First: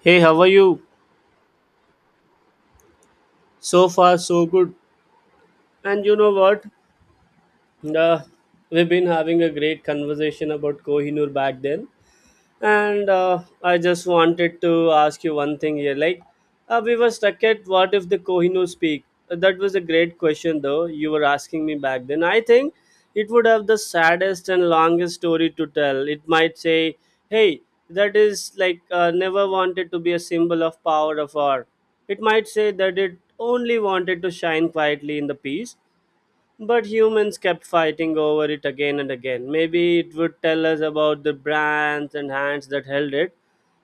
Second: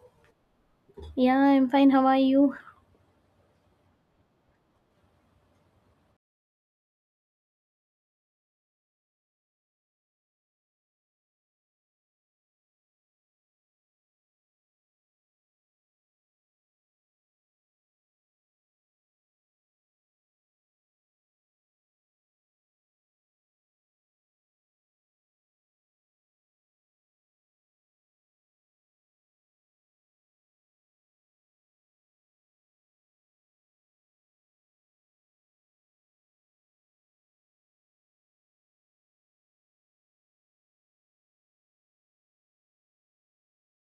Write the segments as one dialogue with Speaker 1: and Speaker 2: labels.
Speaker 1: Hey, how are you?
Speaker 2: Yeah, I'm fine. How are you?
Speaker 1: So far, so good. And you know what? Uh, we've been having a great conversation about Kohinoor back then. And I just wanted to ask you one thing here, like we were stuck at, what if the Kohinoor speak? That was a great question though, you were asking me back then. I think it would have the saddest and longest story to tell. It might say, hey, that is like, never wanted to be a symbol of power of art. It might say that it only wanted to shine quietly in the peace, but humans kept fighting over it again and again. Maybe it would tell us about the brands and hands that held it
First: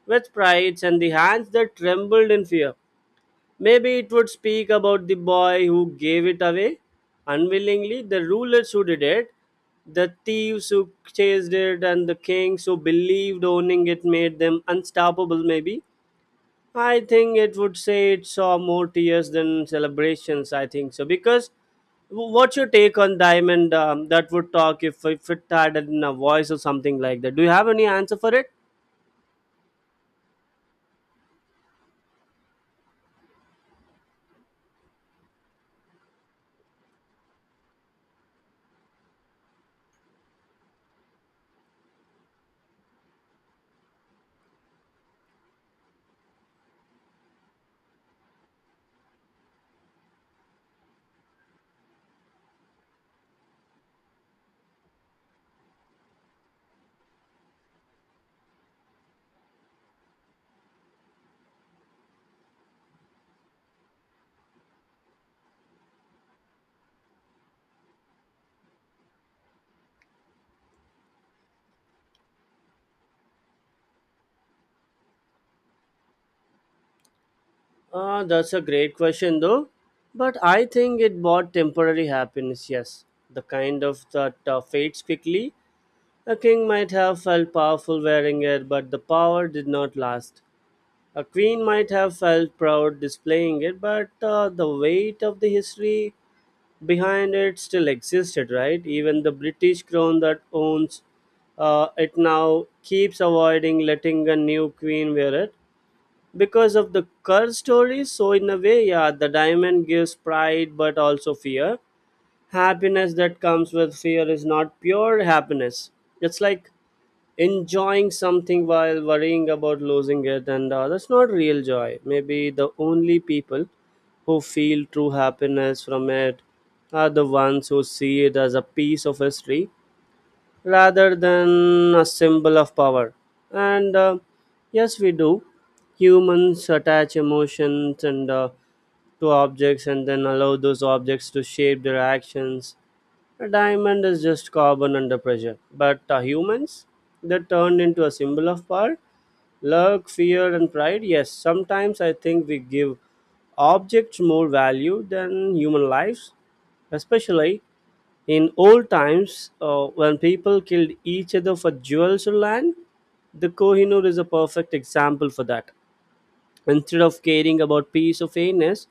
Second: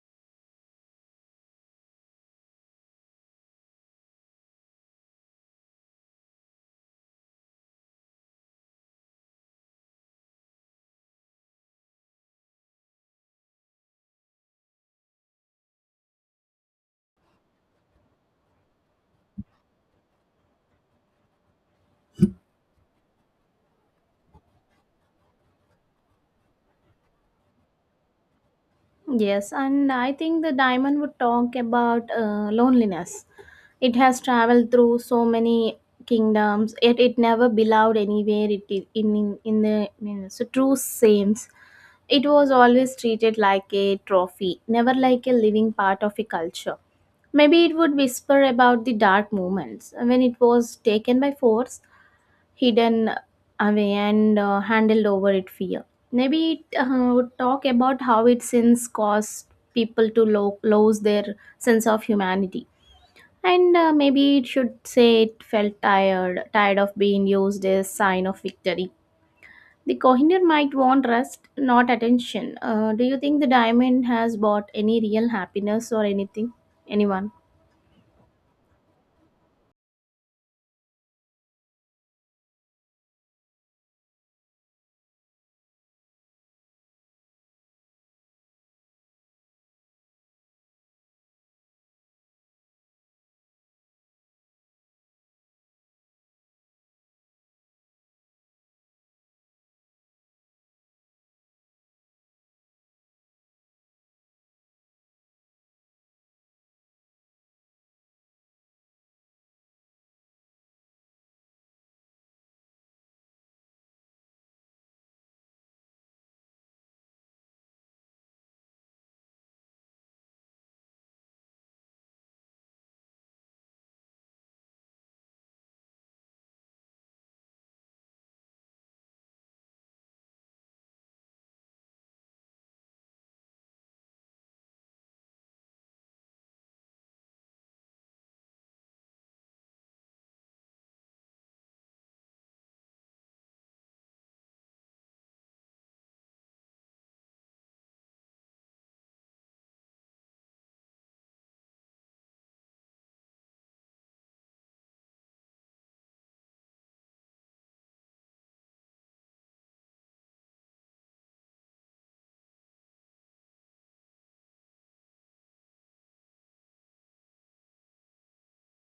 Speaker 1: with pride, and the hands that trembled in fear. Maybe it would speak about the boy who gave it away unwillingly, the rulers who did it, the thieves who chased it, and the kings who believed owning it made them unstoppable, maybe. I think it would say it saw more tears than celebrations. I think so because what's your take on diamond, that would talk if it had in a voice or something like that? Do you have any answer for it?
Speaker 2: Yes, and I think the diamond would talk about loneliness. It has traveled through so many kingdoms, yet it never belonged anywhere. It in the in, so true sames. It was always treated like a trophy, never like a living part of a culture. Maybe it would whisper about the dark moments when it was taken by force, hidden away and handled over it fear. Maybe it would talk about how it since caused people to lose their sense of humanity. And maybe it should say it felt tired, tired of being used as sign of victory. The Kohinoor might want rest, not attention. Do you think the diamond has bought any real happiness or anything? Anyone?
Speaker 1: That's a great question though, but I think it brought temporary happiness. Yes, the kind of that fades quickly. A king might have felt powerful wearing it, but the power did not last. A queen might have felt proud displaying it, but the weight of the history behind it still existed, right? Even the British crown that owns it now keeps avoiding letting a new queen wear it because of the curse stories. So, in a way, yeah, the diamond gives pride but also fear. Happiness that comes with fear is not pure happiness. It's like enjoying something while worrying about losing it, and that's not real joy. Maybe the only people who feel true happiness from it are the ones who see it as a piece of history rather than a symbol of power. And yes, we do. Humans attach emotions and to objects, and then allow those objects to shape their actions. A diamond is just carbon under pressure. But humans, they turned into a symbol of power, luck, fear, and pride. Yes, sometimes I think we give objects more value than human lives, especially in old times when people killed each other for jewels or land. The Kohinoor is a perfect example for that. Instead of caring about peace or fairness,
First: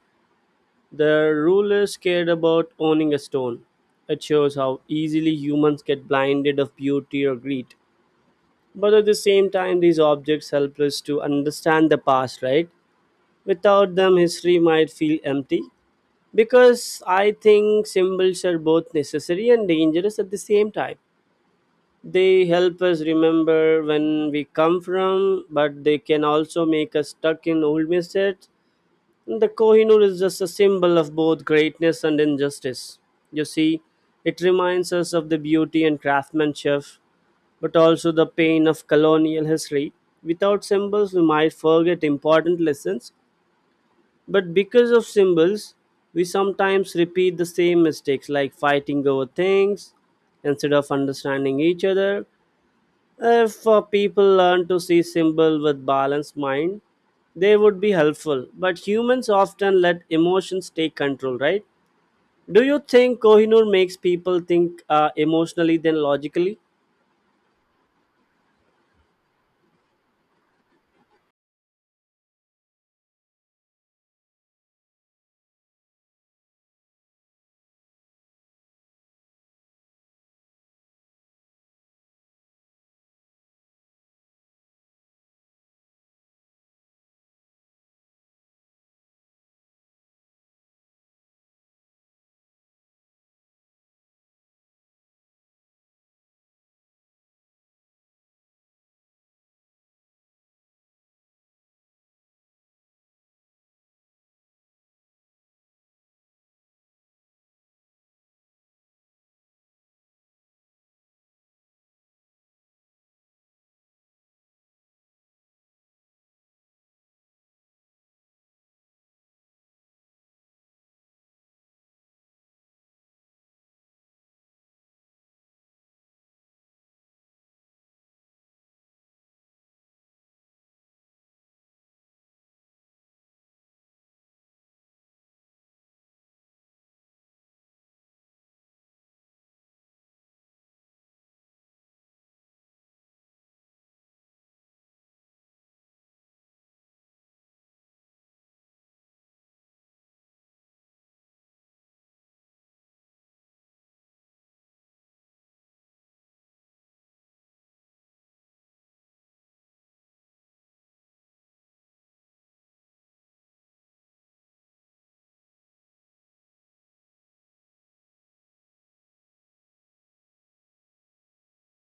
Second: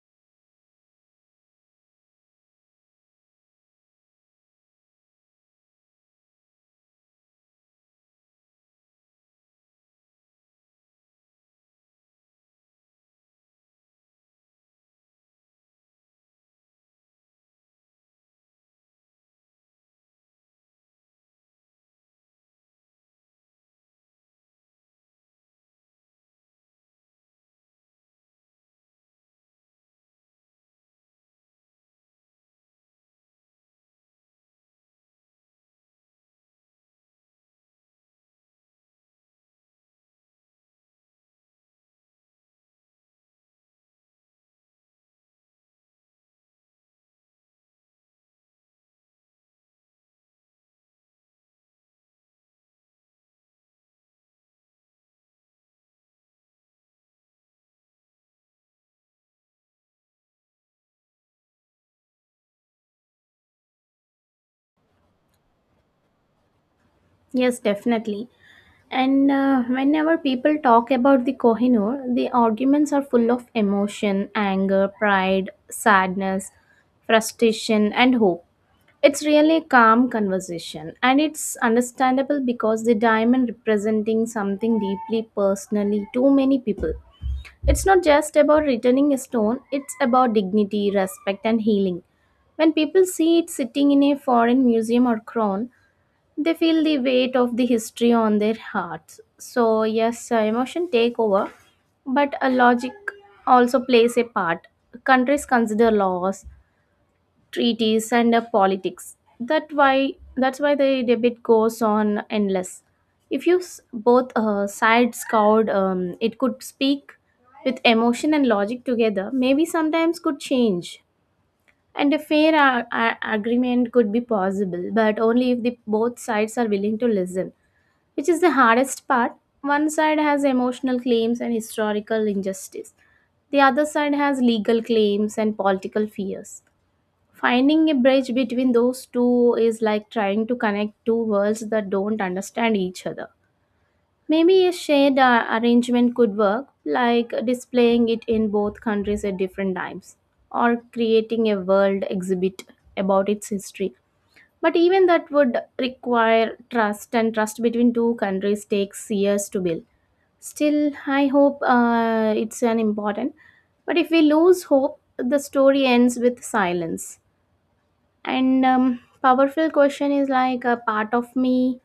Speaker 1: the rulers cared about owning a stone. It shows how easily humans get blinded of beauty or greed. But at the same time, these objects help us to understand the past, right? Without them, history might feel empty. Because I think symbols are both necessary and dangerous at the same time. They help us remember when we come from, but they can also make us stuck in old mistakes. The Kohinoor is just a symbol of both greatness and injustice. You see, it reminds us of the beauty and craftsmanship, but also the pain of colonial history. Without symbols, we might forget important lessons, but because of symbols, we sometimes repeat the same mistakes, like fighting over things instead of understanding each other. If people learn to see symbol with balanced mind, they would be helpful. But humans often let emotions take control, right? Do you think Kohinoor makes people think emotionally than logically?
Speaker 2: Yes, definitely. And whenever people talk about the Kohinoor, the arguments are full of emotion, anger, pride, sadness, frustration, and hope. It's really a calm conversation, and it's understandable because the diamond representing something deeply personally to many people. It's not just about returning a stone, it's about dignity, respect, and healing. When people see it sitting in a foreign museum or crown, they feel the weight of the history on their hearts. So yes, emotion take over, but a logic also plays a part. Countries consider laws, treaties, and politics. That's why the debate goes on endless. If both sides covered, it could speak with emotion and logic together. Maybe sometimes could change and a fair agreement could be possible, but only if the both sides are willing to listen, which is the hardest part. One side has emotional claims and historical injustice, the other side has legal claims and political fears. Finding a bridge between those two is like trying to connect two worlds that don't understand each other. Maybe a shared arrangement could work, like displaying it in both countries at different times, or creating a world exhibit about its history. But even that would require trust, and trust between two countries takes years to build. Still, I hope it's an important. But if we lose hope, the story ends with silence. And powerful question is like a part of me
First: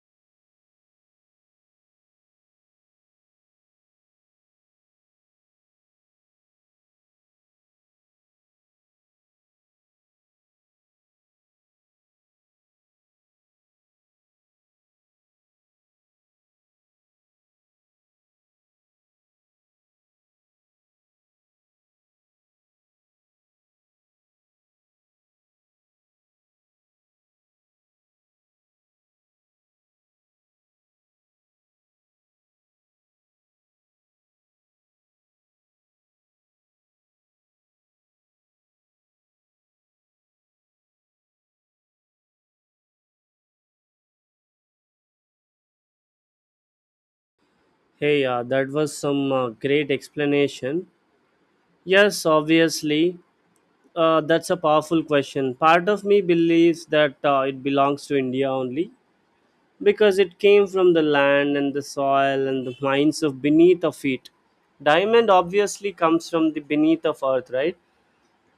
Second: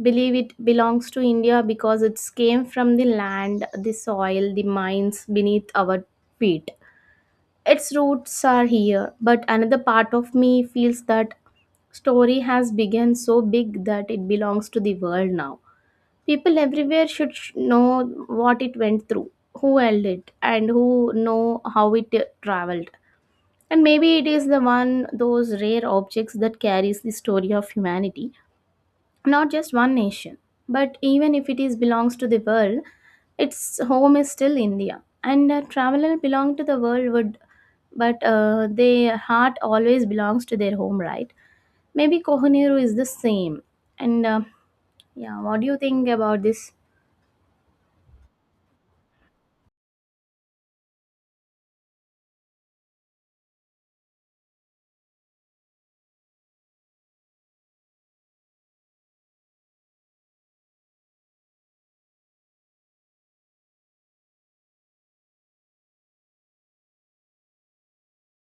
Speaker 2: believe it belongs to India because it's came from the land, the soil, the mines beneath our feet. Its roots are here, but another part of me feels that story has begun so big that it belongs to the world now. People everywhere should know what it went through, who held it, and who know how it traveled. And maybe it is the one those rare objects that carries the story of humanity, not just one nation. But even if it is belongs to the world, its home is still India. And a traveler belong to the world would, but their heart always belongs to their home, right? Maybe Kohinoor is the same. And yeah, what do you think about this?
Speaker 1: Hey, that was some great explanation. Yes, obviously, that's a powerful question. Part of me believes that it belongs to India only, because it came from the land and the soil and the mines of beneath of feet. Diamond obviously comes from the beneath of earth, right?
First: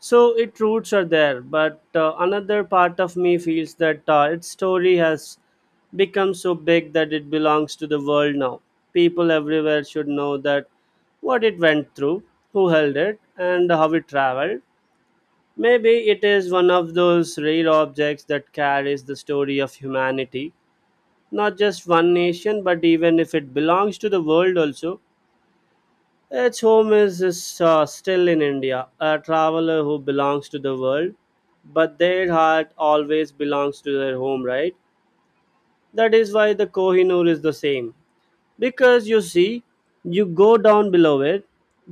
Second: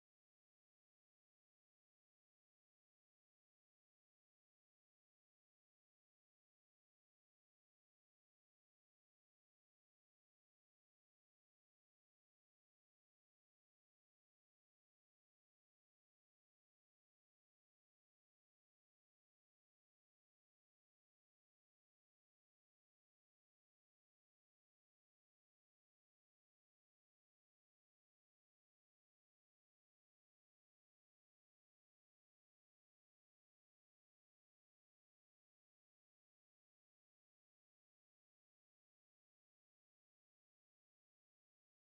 Speaker 1: So its roots are there, but another part of me feels that its story has become so big that it belongs to the world now. People everywhere should know that what it went through, who held it, and how it traveled. Maybe it is one of those rare objects that carries the story of humanity, not just one nation, but even if it belongs to the world also, its home is still in India. A traveler who belongs to the world, but their heart always belongs to their home, right? That is why the Kohinoor is the same. Because you see, you go down below it,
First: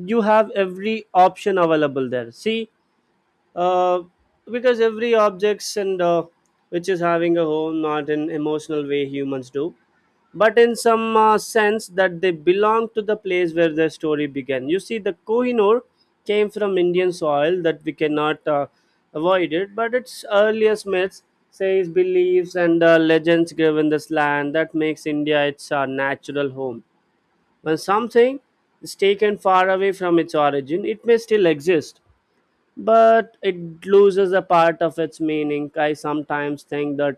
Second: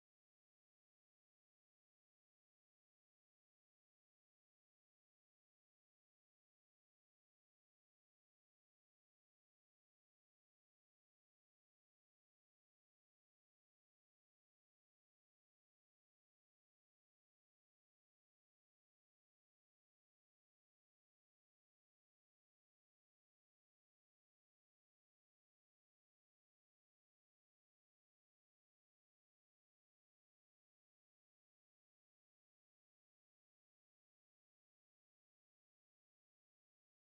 Speaker 1: you have every option available there. See, uh, because every objects and which is having a home, not in emotional way humans do, but in some sense that they belong to the place where their story began. You see, the Kohinoor came from Indian soil that we cannot avoid it, but its earliest myths, says beliefs and legends grew in this land, that makes India its natural home. When something is taken far away from its origin, it may still exist, but it loses a part of its meaning. I sometimes think that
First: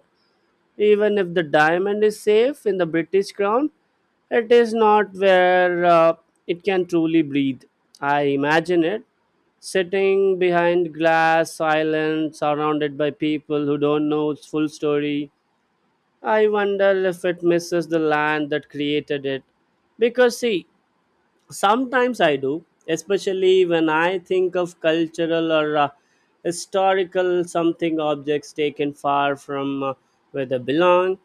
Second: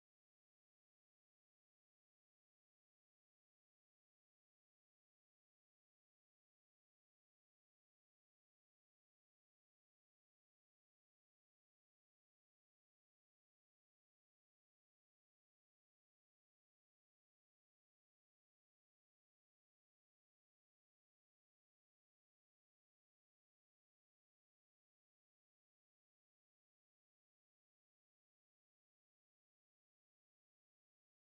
Speaker 1: even if the diamond is safe in the British crown, it is not where it can truly breathe. I imagine it sitting behind glass, silent, surrounded by people who don't know its full story. I wonder if it misses the land that created it. Because, see, sometimes I do, especially when I think of cultural or historical something objects taken far from where they belong.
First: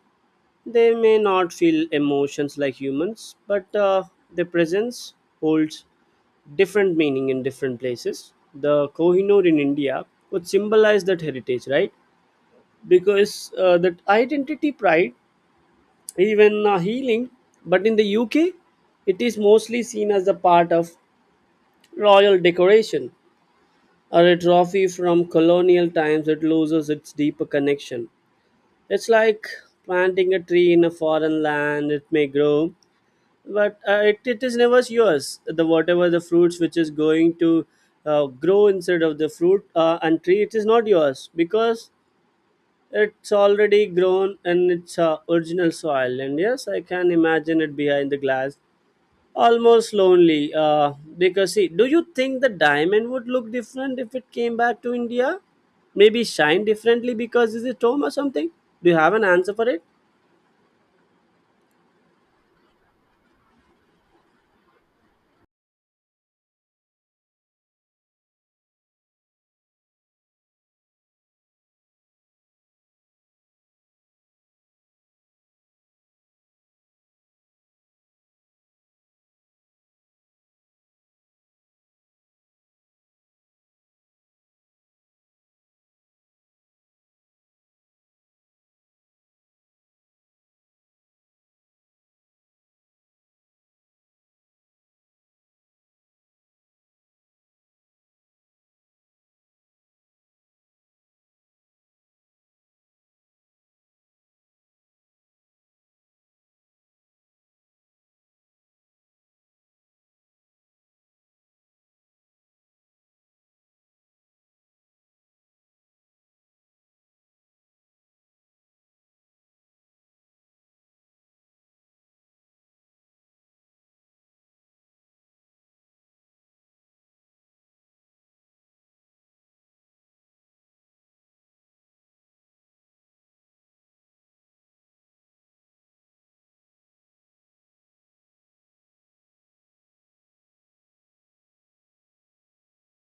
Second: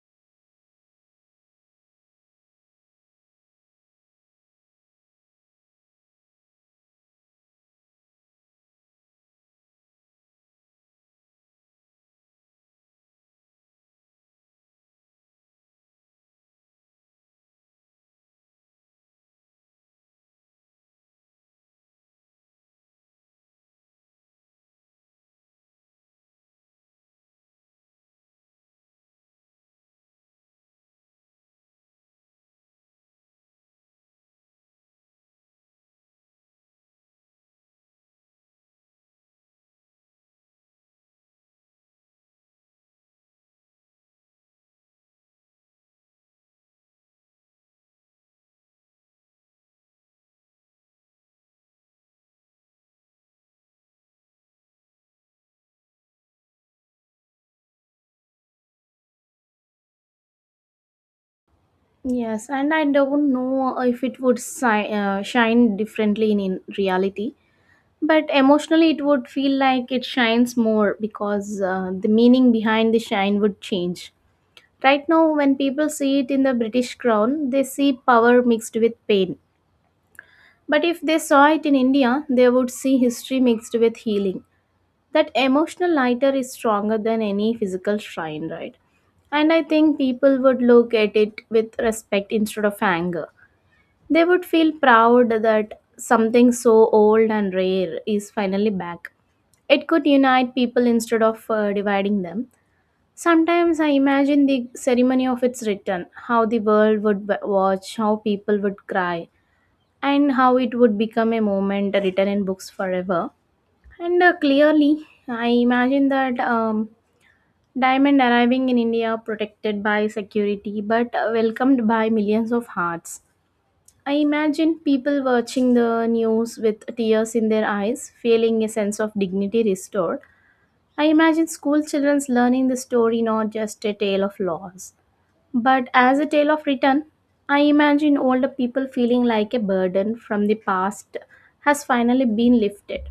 Speaker 1: They may not feel emotions like humans, but their presence holds different meaning in different places. The Kohinoor in India would symbolize that heritage, right? Because that identity pride, even healing, but in the UK, it is mostly seen as a part of royal decoration or a trophy from colonial times that loses its deeper connection. It's like planting a tree in a foreign land, it may grow, but it is never yours. The whatever the fruits which is going to grow inside of the fruit and tree, it is not yours, because it's already grown in its original soil. And yes, I can imagine it behind the glass, almost lonely. Because, see, do you think the diamond would look different if it came back to India? Maybe shine differently because it's a home or something? Do you have an answer for it?
Speaker 2: Yes, and I don't know if it would shine differently in reality, but emotionally it would feel like it shines more because the meaning behind the shine would change. Right now, when people see it in the British crown, they see power mixed with pain. But if they saw it in India, they would see history mixed with healing. That emotional lighter is stronger than any physical shrine, right? And I think people would look at it with respect instead of anger. They would feel proud that something so old and rare is finally back. It could unite people instead of dividing them. Sometimes I imagine the ceremony of its return, how the world would watch, how people would cry, and how it would become a moment written in books forever. And clearly, I imagine that diamond arriving in India, protected by security but welcomed by millions of hearts. I imagine people watching the news with tears in their eyes, feeling a sense of dignity restored. I imagine school children learning the story, not just a tale of loss, but as a tale of return. I imagine older people feeling like a burden from the past has finally been lifted.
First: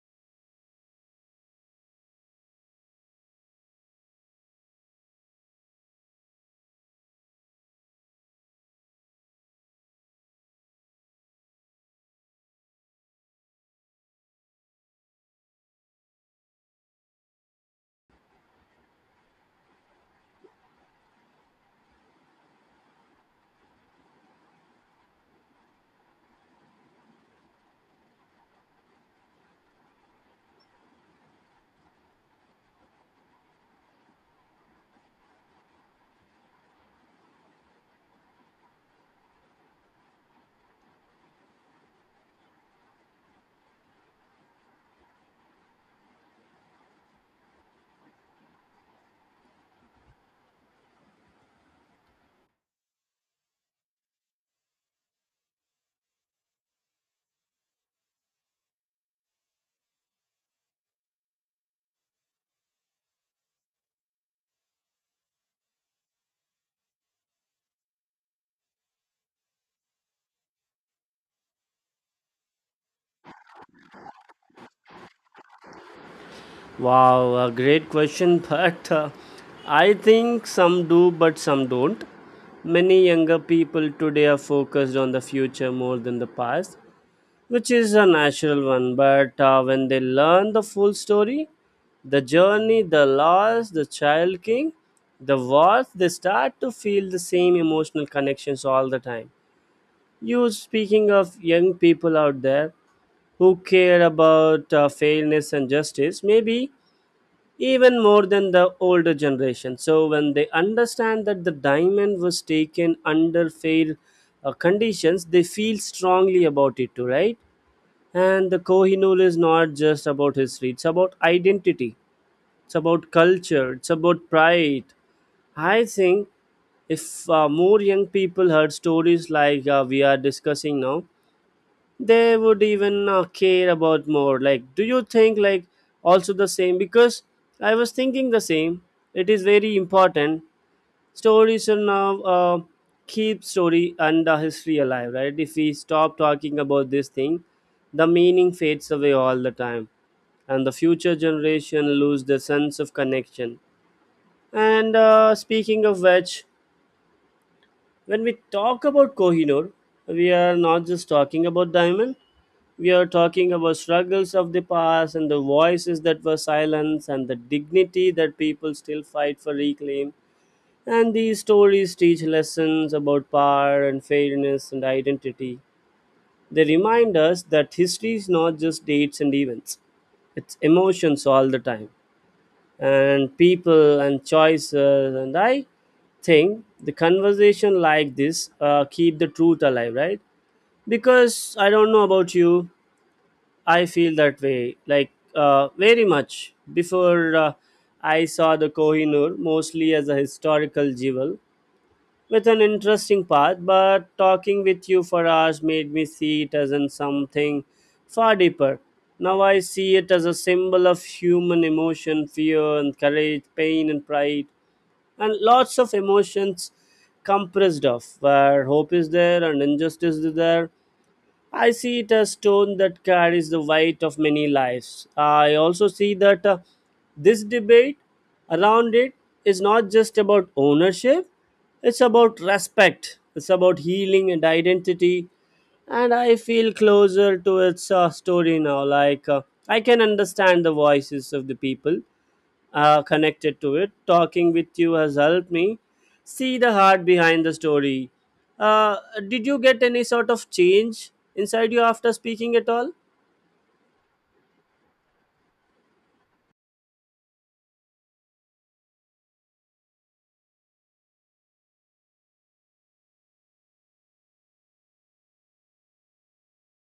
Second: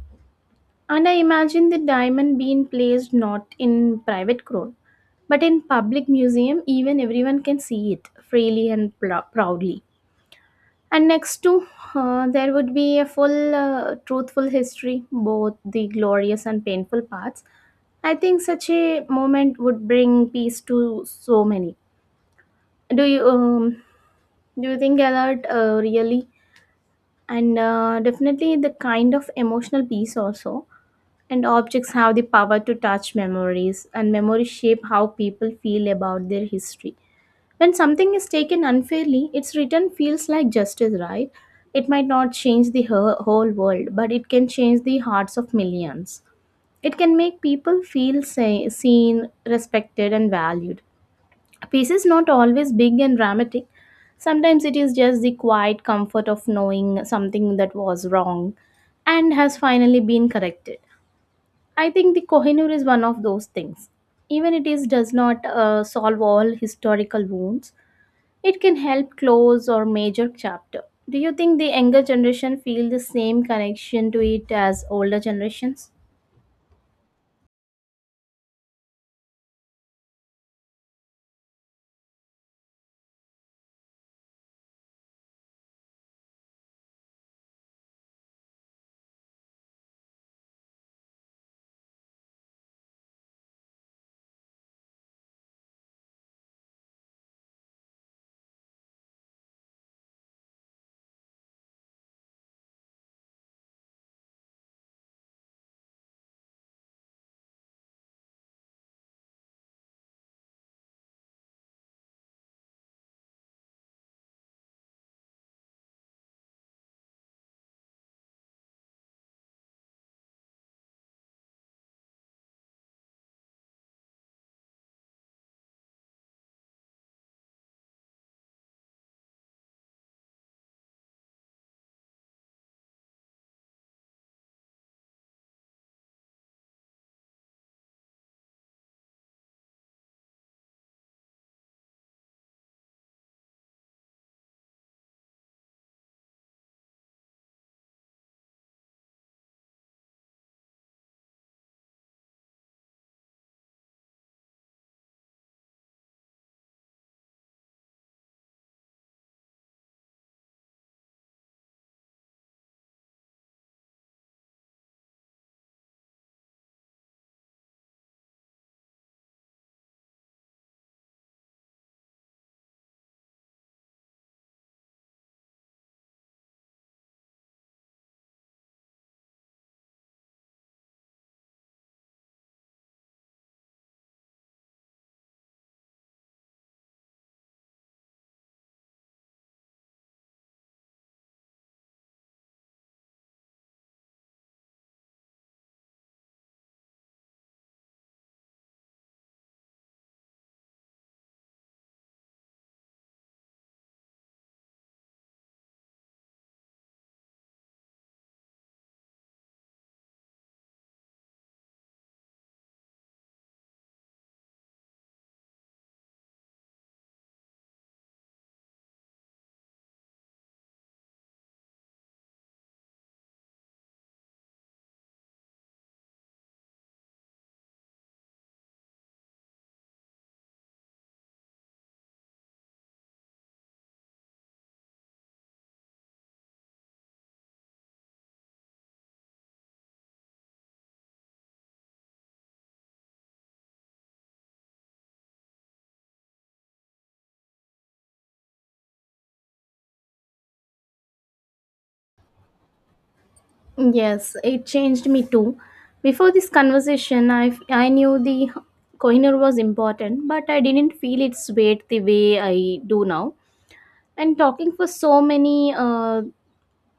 Speaker 2: And I imagine the diamond being placed not in private crown, but in public museum, even everyone can see it freely and proudly. And next to there would be a full, truthful history, both the glorious and painful parts. I think such a moment would bring peace to so many. Do you do you think Gellert really and definitely the kind of emotional piece also, and objects have the power to touch memories, and memories shape how people feel about their history. When something is taken unfairly, its return feels like justice, right? It might not change the whole world, but it can change the hearts of millions. It can make people feel say, seen, respected, and valued. A peace is not always big and dramatic. Sometimes it is just the quiet comfort of knowing something that was wrong and has finally been corrected. I think the Kohinoor is one of those things. Even it is does not solve all historical wounds, it can help close or major chapter. Do you think the younger generation feel the same connection to it as older generations?
Speaker 1: Wow, a great question, but I think some do, but some don't. Many younger people today are focused on the future more than the past, which is a natural one. But when they learn the full story, the journey, the loss, the child king, the wars, they start to feel the same emotional connections all the time. You speaking of young people out there who care about fairness and justice, maybe even more than the older generation. So when they understand that the diamond was taken under fair conditions, they feel strongly about it too, right? And the Kohinoor is not just about history; it's about identity, it's about culture, it's about pride. I think if more young people heard stories like we are discussing now, they would even care about more, like, do you think like also the same? Because I was thinking the same. It is very important. Stories are now, keep story and the history alive, right? If we stop talking about this thing, the meaning fades away all the time, and the future generation lose their sense of connection. And speaking of which, when we talk about Kohinoor, we are not just talking about diamond. We are talking about struggles of the past, and the voices that were silenced, and the dignity that people still fight for reclaim. And these stories teach lessons about power and fairness and identity. They remind us that history is not just dates and events, it's emotions all the time, and people and choices. And I think the conversation like this, keep the truth alive, right? Because I don't know about you, I feel that way like, very much before. I saw the Kohinoor mostly as a historical jewel with an interesting path, but talking with you for hours made me see it as in something far deeper. Now I see it as a symbol of human emotion, fear and courage, pain and pride, and lots of emotions compressed off, where hope is there and injustice is there. I see it as stone that carries the weight of many lives. I also see that this debate around it is not just about ownership, it's about respect, it's about healing and identity. And I feel closer to its story now. Like, I can understand the voices of the people connected to it. Talking with you has helped me see the heart behind the story. Uh, did you get any sort of change inside you after speaking at all?
Speaker 2: Yes, it changed me too. Before this conversation, I knew the coiner was important, but I didn't feel its weight the way I do now. And talking for so many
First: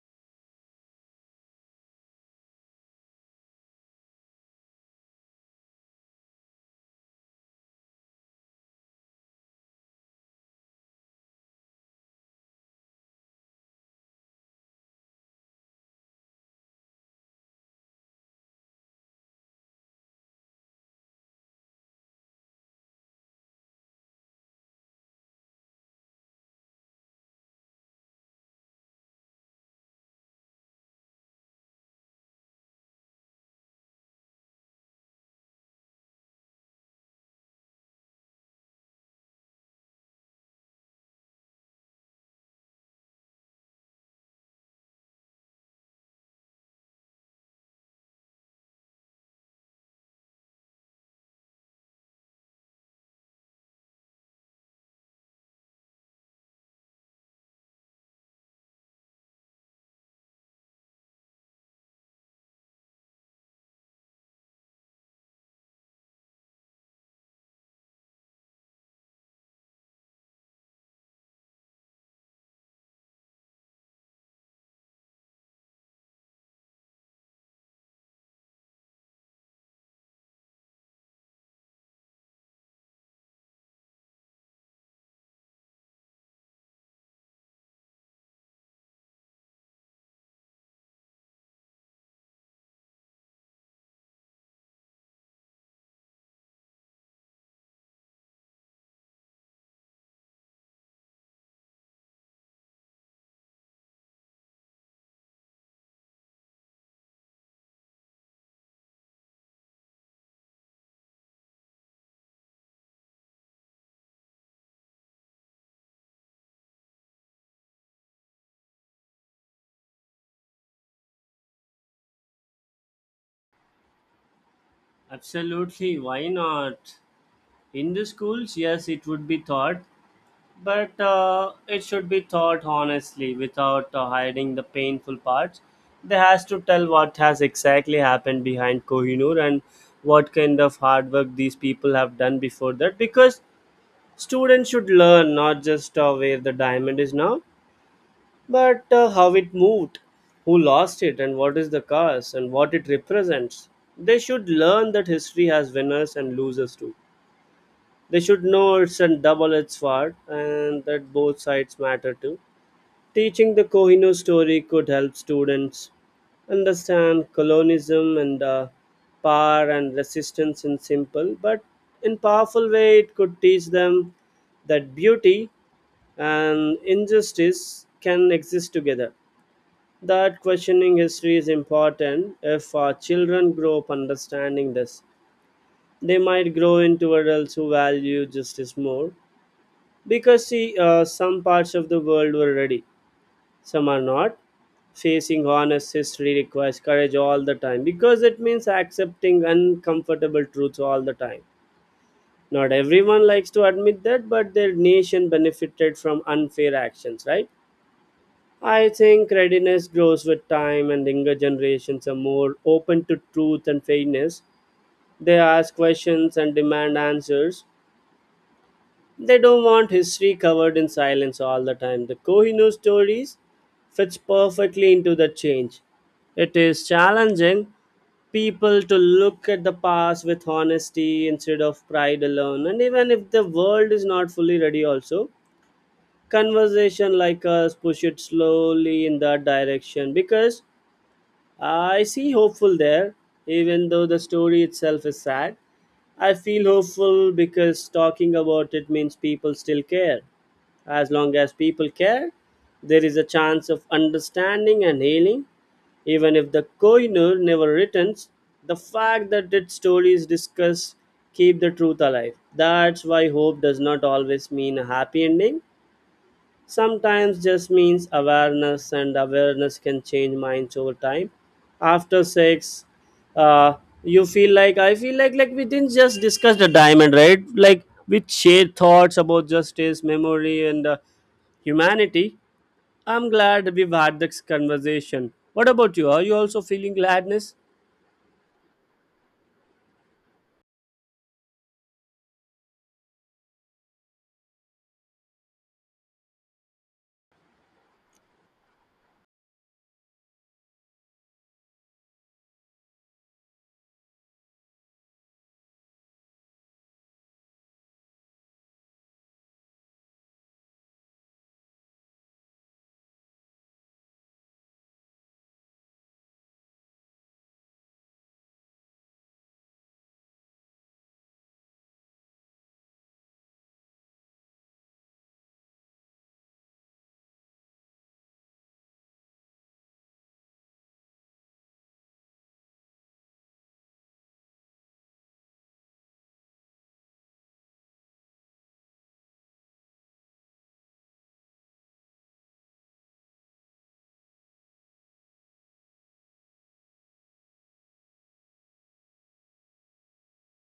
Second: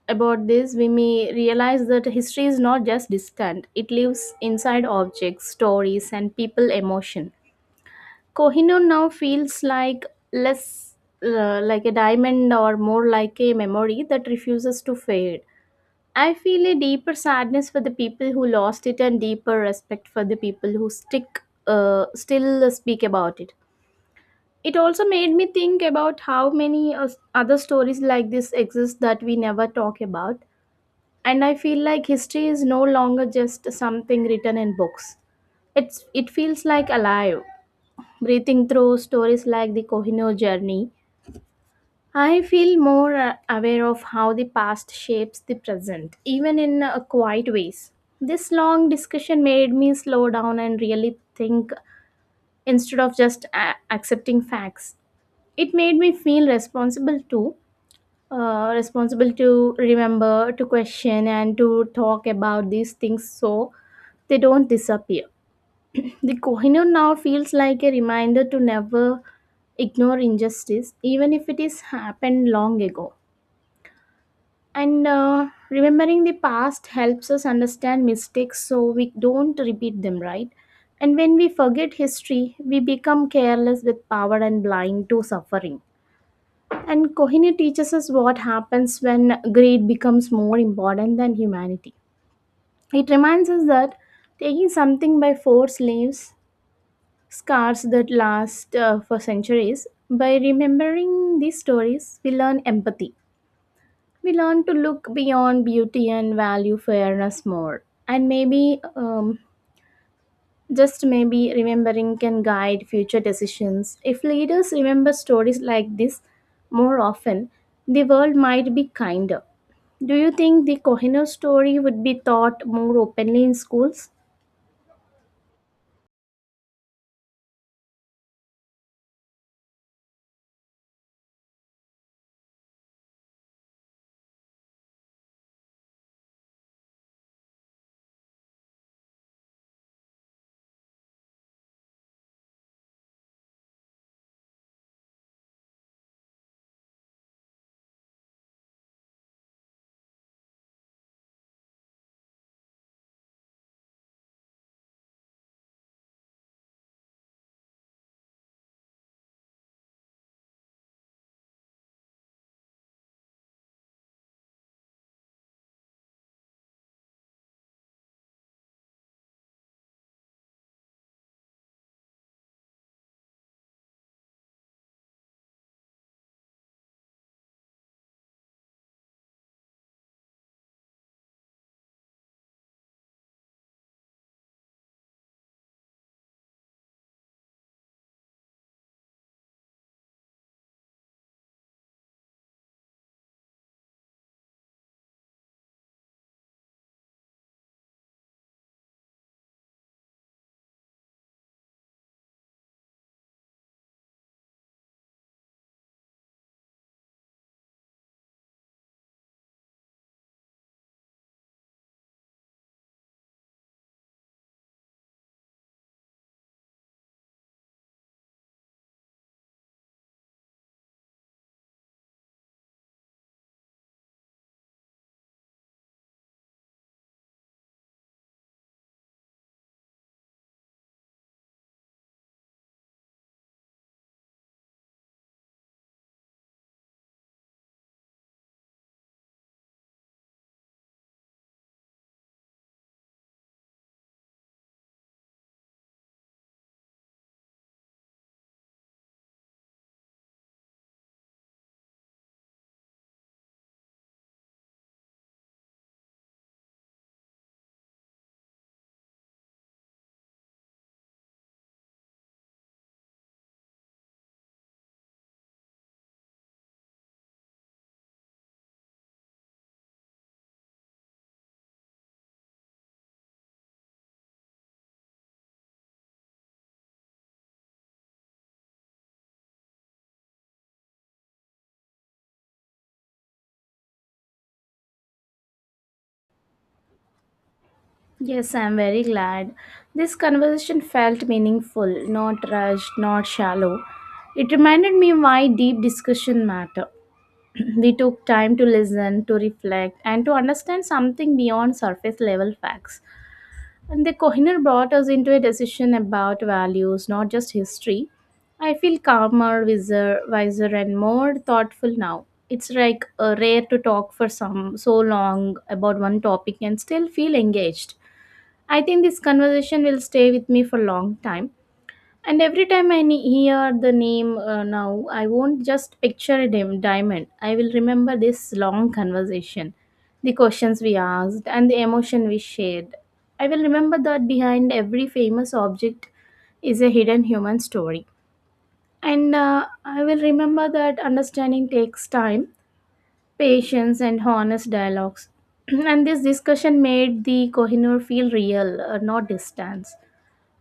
Speaker 2: about this, we may realize that history is not just distant, it lives inside objects, stories, and people emotion. Kohinoor now feels like less, like a diamond, or more like a memory that refuses to fade. I feel a deeper sadness for the people who lost it and deeper respect for the people who stick still speak about it. It also made me think about how many other stories like this exist that we never talk about. And I feel like history is no longer just something written in books. It feels like alive, breathing through stories like the Kohinoor journey. I feel more aware of how the past shapes the present, even in quiet ways. This long discussion made me slow down and really think instead of just accepting facts. It made me feel responsible too, responsible to remember, to question, and to talk about these things so they don't disappear. The Kohinoor now feels like a reminder to never ignore injustice, even if it is happened long ago. And remembering the past helps us understand mistakes so we don't repeat them, right? And when we forget history, we become careless with power and blind to suffering. And Kohinoor teaches us what happens when greed becomes more important than humanity. It reminds us that taking something by force leaves scars that last for centuries. By remembering these stories, we learn empathy. We learn to look beyond beauty and value fairness more. And maybe, just maybe, remembering can guide future decisions. If leaders remember stories like this more often, the world might be kinder. Do you think the Kohinoor story would be taught more openly in schools?
Speaker 1: Absolutely, why not? In the schools, yes, it would be taught, but it should be taught honestly without hiding the painful parts. They has to tell what has exactly happened behind Kohinoor and what kind of hard work these people have done before that because students should learn not just where the diamond is now, but how it moved, who lost it, and what is the cause, and what it represents. They should learn that history has winners and losers too. They should know it's a double edged sword and that both sides matter too. Teaching the Kohinoor story could help students understand colonialism and power and resistance in simple but in powerful way. It could teach them that beauty and injustice can exist together. That questioning history is important. If our children grow up understanding this, they might grow into adults who value justice more. Because, see, some parts of the world were ready, some are not. Facing honest history requires courage all the time because it means accepting uncomfortable truths all the time. Not everyone likes to admit that, but their nation benefited from unfair actions, right? I think readiness grows with time, and younger generations are more open to truth and fairness. They ask questions and demand answers. They don't want history covered in silence all the time. The Kohinoor stories fits perfectly into the change. It is challenging people to look at the past with honesty instead of pride alone. And even if the world is not fully ready, also, conversation like us push it slowly in that direction because I see hopeful there, even though the story itself is sad. I feel hopeful because talking about it means people still care. As long as people care, there is a chance of understanding and healing. Even if the Kohinoor never returns, the fact that its stories discuss keep the truth alive. That's why hope does not always mean a happy ending. Sometimes just means awareness, and awareness can change minds over time after sex. uh, you feel like, I feel like we didn't just discuss the diamond, right? Like we shared thoughts about justice, memory, and humanity. I'm glad we've had this conversation. What about you? Are you also feeling gladness?
Speaker 2: Yes, I'm very glad. This conversation felt meaningful, not rushed, not shallow. It reminded me why deep discussion matter. They took time to listen, to reflect, and to understand something beyond surface level facts. And the Kohinoor brought us into a decision about values, not just history. I feel calmer, wiser, and more thoughtful now. It's like rare to talk for some so long about one topic and still feel engaged. I think this conversation will stay with me for a long time, and every time I hear the name now, I won't just picture a dim diamond. I will remember this long conversation, the questions we asked, and the emotion we shared. I will remember that behind every famous object is a hidden human story. And I will remember that understanding takes time, patience, and honest dialogues. And this discussion made the Kohinoor feel real, not distance,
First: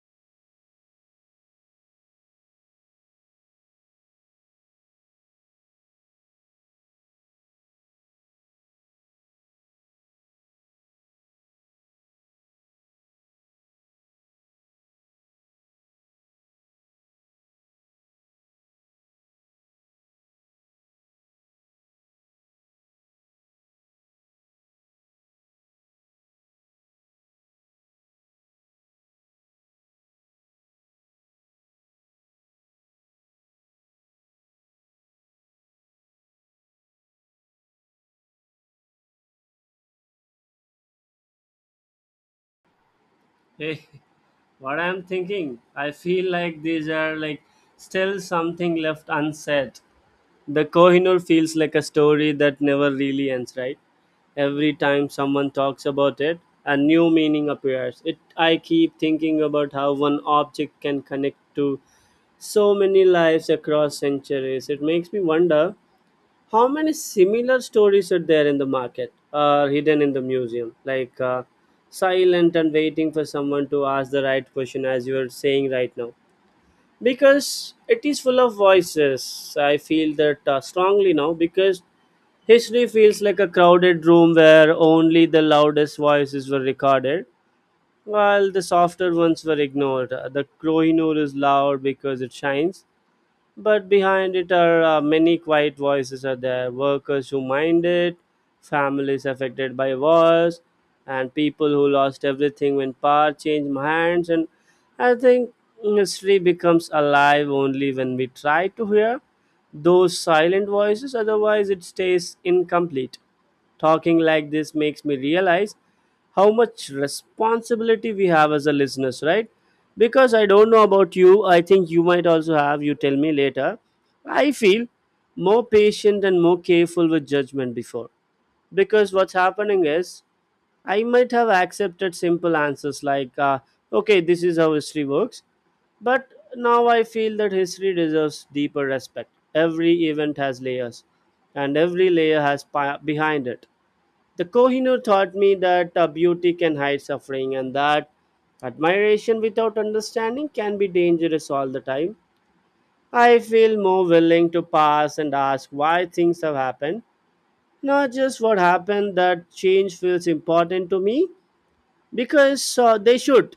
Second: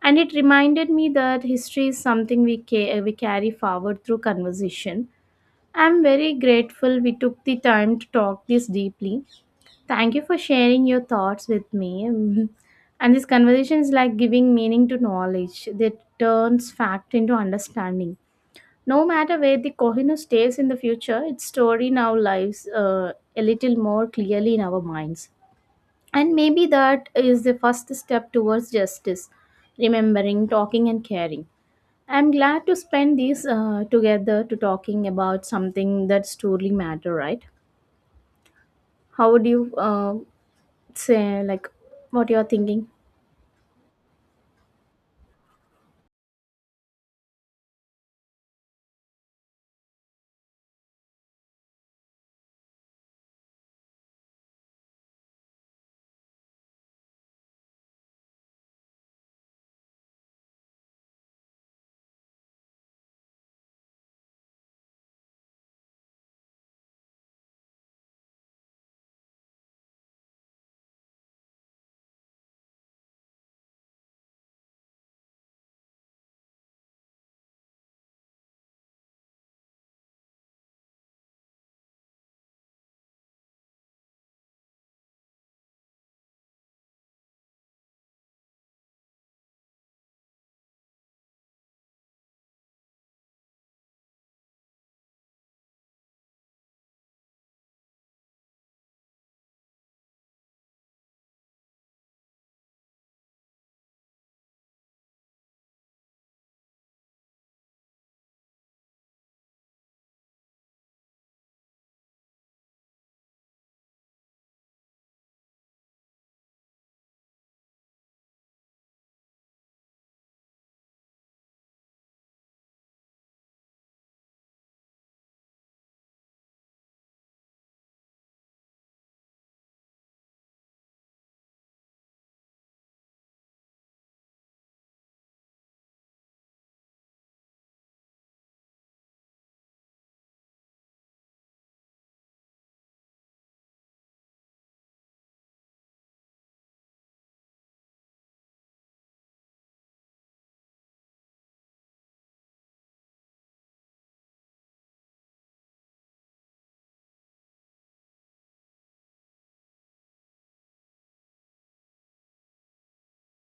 Speaker 2: and it reminded me that history is something we carry forward through conversation. I'm very grateful we took the time to talk this deeply. Thank you for sharing your thoughts with me. Mhm. And this conversation is like giving meaning to knowledge that turns fact into understanding. No matter where the Kohino stays in the future, its story now lives a little more clearly in our minds. And maybe that is the first step towards justice: remembering, talking, and caring. I'm glad to spend these together to talking about something that's truly matter, right? How would you say like what you're thinking?
Speaker 1: Hey. What I'm thinking, I feel like these are still something left unsaid. The Kohinoor feels like a story that never really ends, right? Every time someone talks about it, a new meaning appears. It I keep thinking about how one object can connect to so many lives across centuries. It makes me wonder how many similar stories are there in the market or hidden in the museum, like silent and waiting for someone to ask the right question, as you are saying right now, because it is full of voices. I feel that strongly now because history feels like a crowded room where only the loudest voices were recorded while the softer ones were ignored. The Kohinoor is loud because it shines, but behind it are many quiet voices. Are there workers who mind it, families affected by wars, and people who lost everything when power changed hands? And I think history becomes alive only when we try to hear those silent voices, otherwise it stays incomplete. Talking like this makes me realize how much responsibility we have as a listeners, right? Because I don't know about you, I think you might also have, you tell me later. I feel more patient and more careful with judgment before, because what's happening is I might have accepted simple answers like okay, this is how history works, but now I feel that history deserves deeper respect. Every event has layers, and every layer has behind it. The Kohinoor taught me that beauty can hide suffering and that admiration without understanding can be dangerous all the time. I feel more willing to pass and ask why things have happened, not just what happened. That change feels important to me because they should,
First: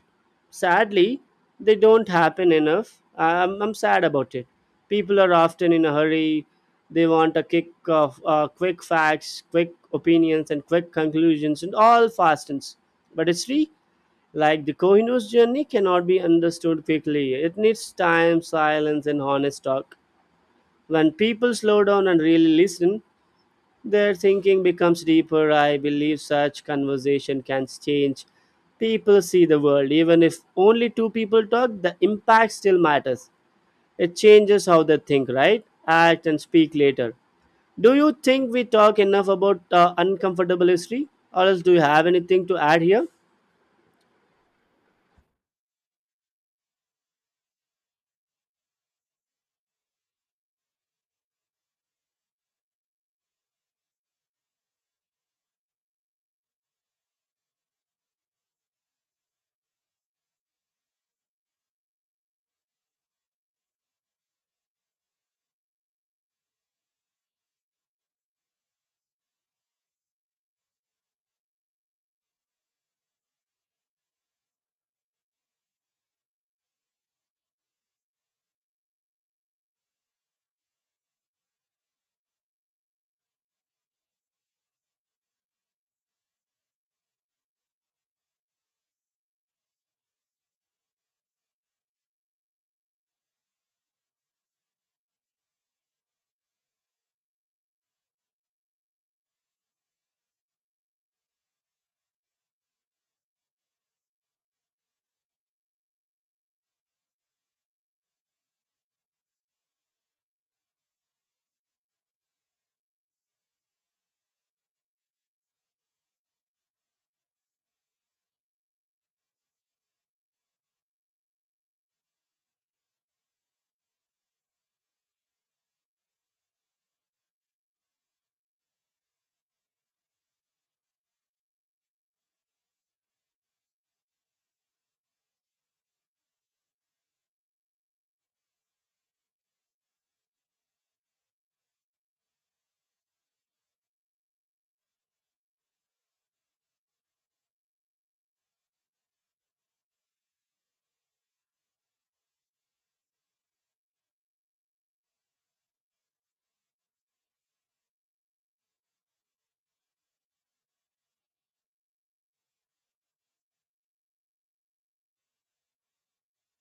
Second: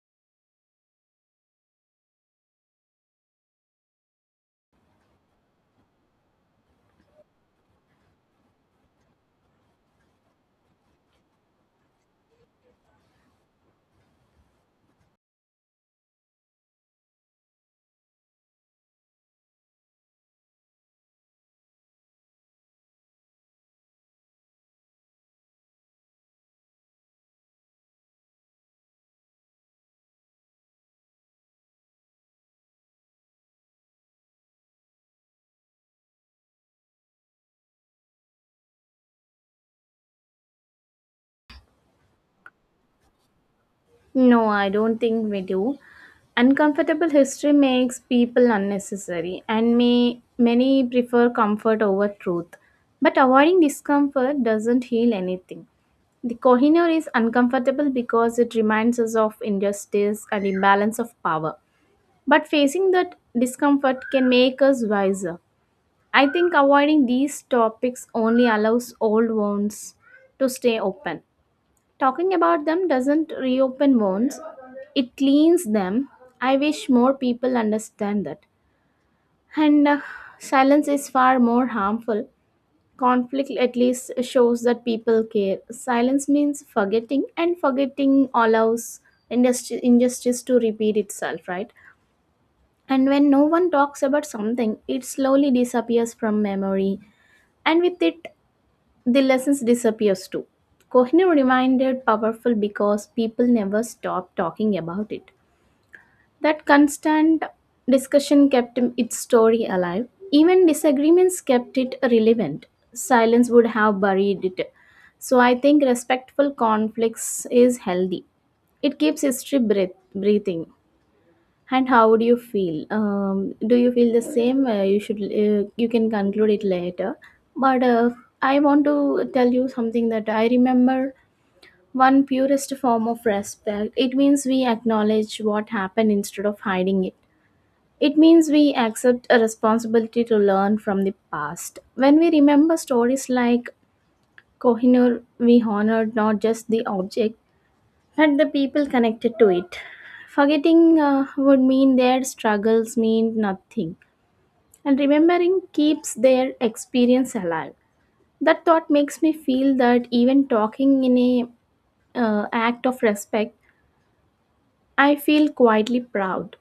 Speaker 1: sadly they don't happen enough. I'm sad about it. People are often in a hurry. They want a kick of quick facts, quick opinions, and quick conclusions, and all fastens, but it's free. Like the kohinoor's journey cannot be understood quickly. It needs time, silence, and honest talk. When people slow down and really listen, their thinking becomes deeper. I believe such conversation can change. People see the world. Even if only two people talk, the impact still matters. It changes how they think, right? Act and speak later. Do you think we talk enough about uncomfortable history? Or else, do you have anything to add here?
Speaker 2: No, I don't think we do. Uncomfortable history makes people unnecessary and may many prefer comfort over truth. But avoiding discomfort doesn't heal anything. The Kohinoor is uncomfortable because it reminds us of injustice and imbalance of power. But facing that discomfort can make us wiser. I think avoiding these topics only allows old wounds to stay open. Talking about them doesn't reopen wounds, it cleans them. I wish more people understand that. And silence is far more harmful. Conflict at least shows that people care. Silence means forgetting, and forgetting allows injustice to repeat itself, right? And when no one talks about something, it slowly disappears from memory, and with it, the lessons disappears too. Kohinoor reminded powerful because people never stopped talking about it. That constant discussion kept its story alive. Even disagreements kept it relevant. Silence would have buried it. So I think respectful conflicts is healthy. It keeps history breathing. And how do you feel? Do you feel the same? You should. You can conclude it later. But I want to tell you something that I remember. One purest form of respect. It means we acknowledge what happened instead of hiding it. It means we accept a responsibility to learn from the past. When we remember stories like Kohinoor, we honored not just the object and the people connected to it. Forgetting would mean their struggles mean nothing, and remembering keeps their experience alive. That thought makes me feel that even talking in a act of respect, I feel quietly proud.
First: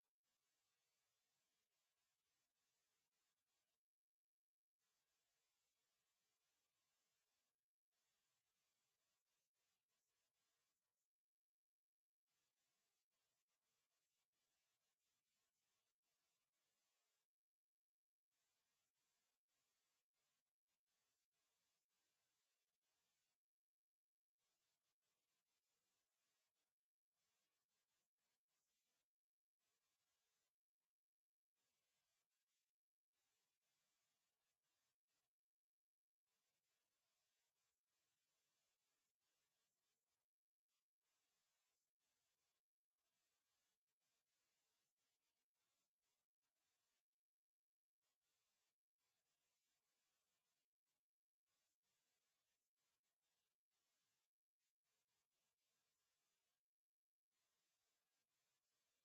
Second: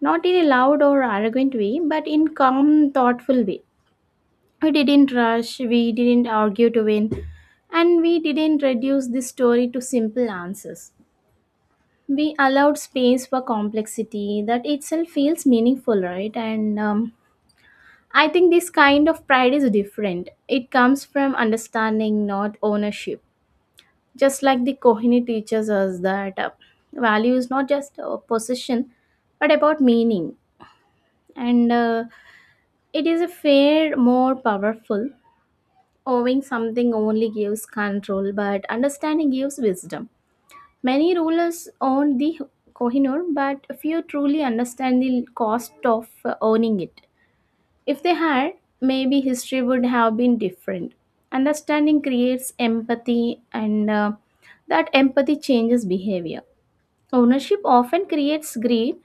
Speaker 2: Not in a loud or arrogant way, but in calm, thoughtful way. We didn't rush, we didn't argue to win, and we didn't reduce this story to simple answers. We allowed space for complexity that itself feels meaningful, right? And I think this kind of pride is different. It comes from understanding, not ownership. Just like the kohini teaches us that, value is not just a possession, but about meaning. And it is a fair more powerful. Owning something only gives control, but understanding gives wisdom. Many rulers own the Kohinoor, but few truly understand the cost of owning it. If they had, maybe history would have been different. Understanding creates empathy, and that empathy changes behavior. Ownership often creates greed.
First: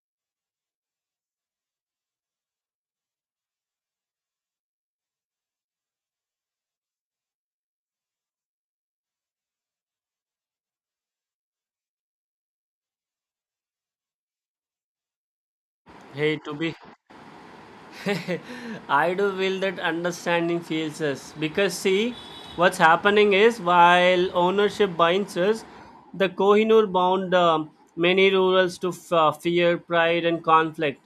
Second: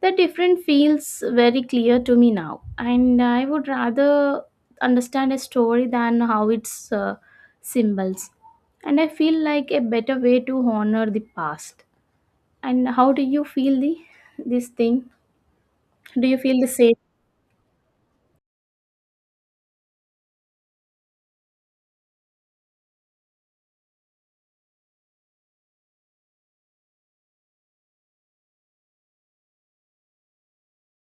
Speaker 2: The difference feels very clear to me now, and I would rather understand a story than how its symbols. And I feel like a better way to honor the past. And how do you feel the this thing? Do you
Speaker 1: Hey, to
Speaker 2: feel the
Speaker 1: be.
Speaker 2: same?
Speaker 1: I do feel that understanding fails us because, see, what's happening is while ownership binds us, the Kohinoor bound many rurals to fear, pride, and conflict.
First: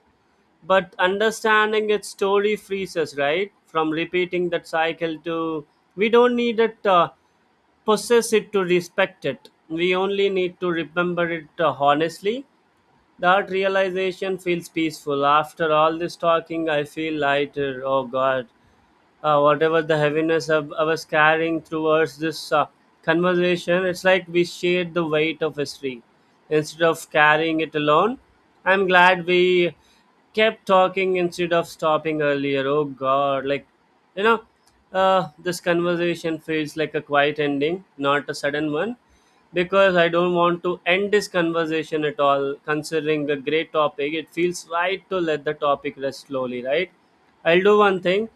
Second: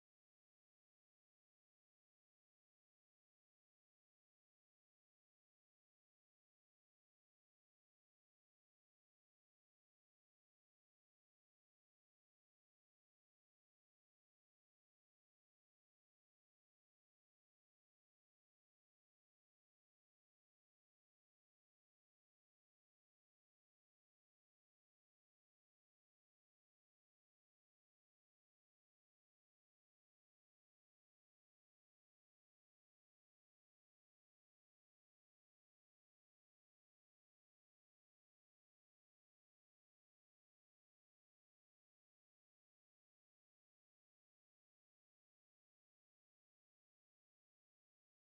Speaker 1: But understanding its story frees us, right, from repeating that cycle to. We don't need it. Possess it to respect it. We only need to remember it honestly. That realization feels peaceful. After all this talking, I feel lighter. Oh God, whatever the heaviness of, I was carrying towards this conversation, it's like we shared the weight of history. Instead of carrying it alone, I'm glad we kept talking instead of stopping earlier. Oh God, like, you know, this conversation feels like a quiet ending, not a sudden one, because I don't want to end this conversation at all. Considering the great topic, it feels right to let the topic rest slowly, right? I'll do one thing.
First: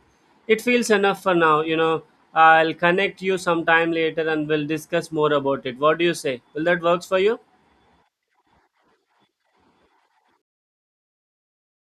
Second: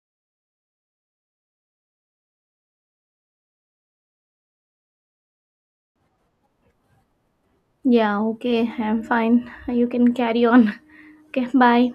Speaker 1: It feels enough for now, you know. I'll connect you sometime later and we'll discuss more about it. What do you say? Will that works for you?
Speaker 2: Yeah, okay, I'm fine. You can carry on. Okay, bye.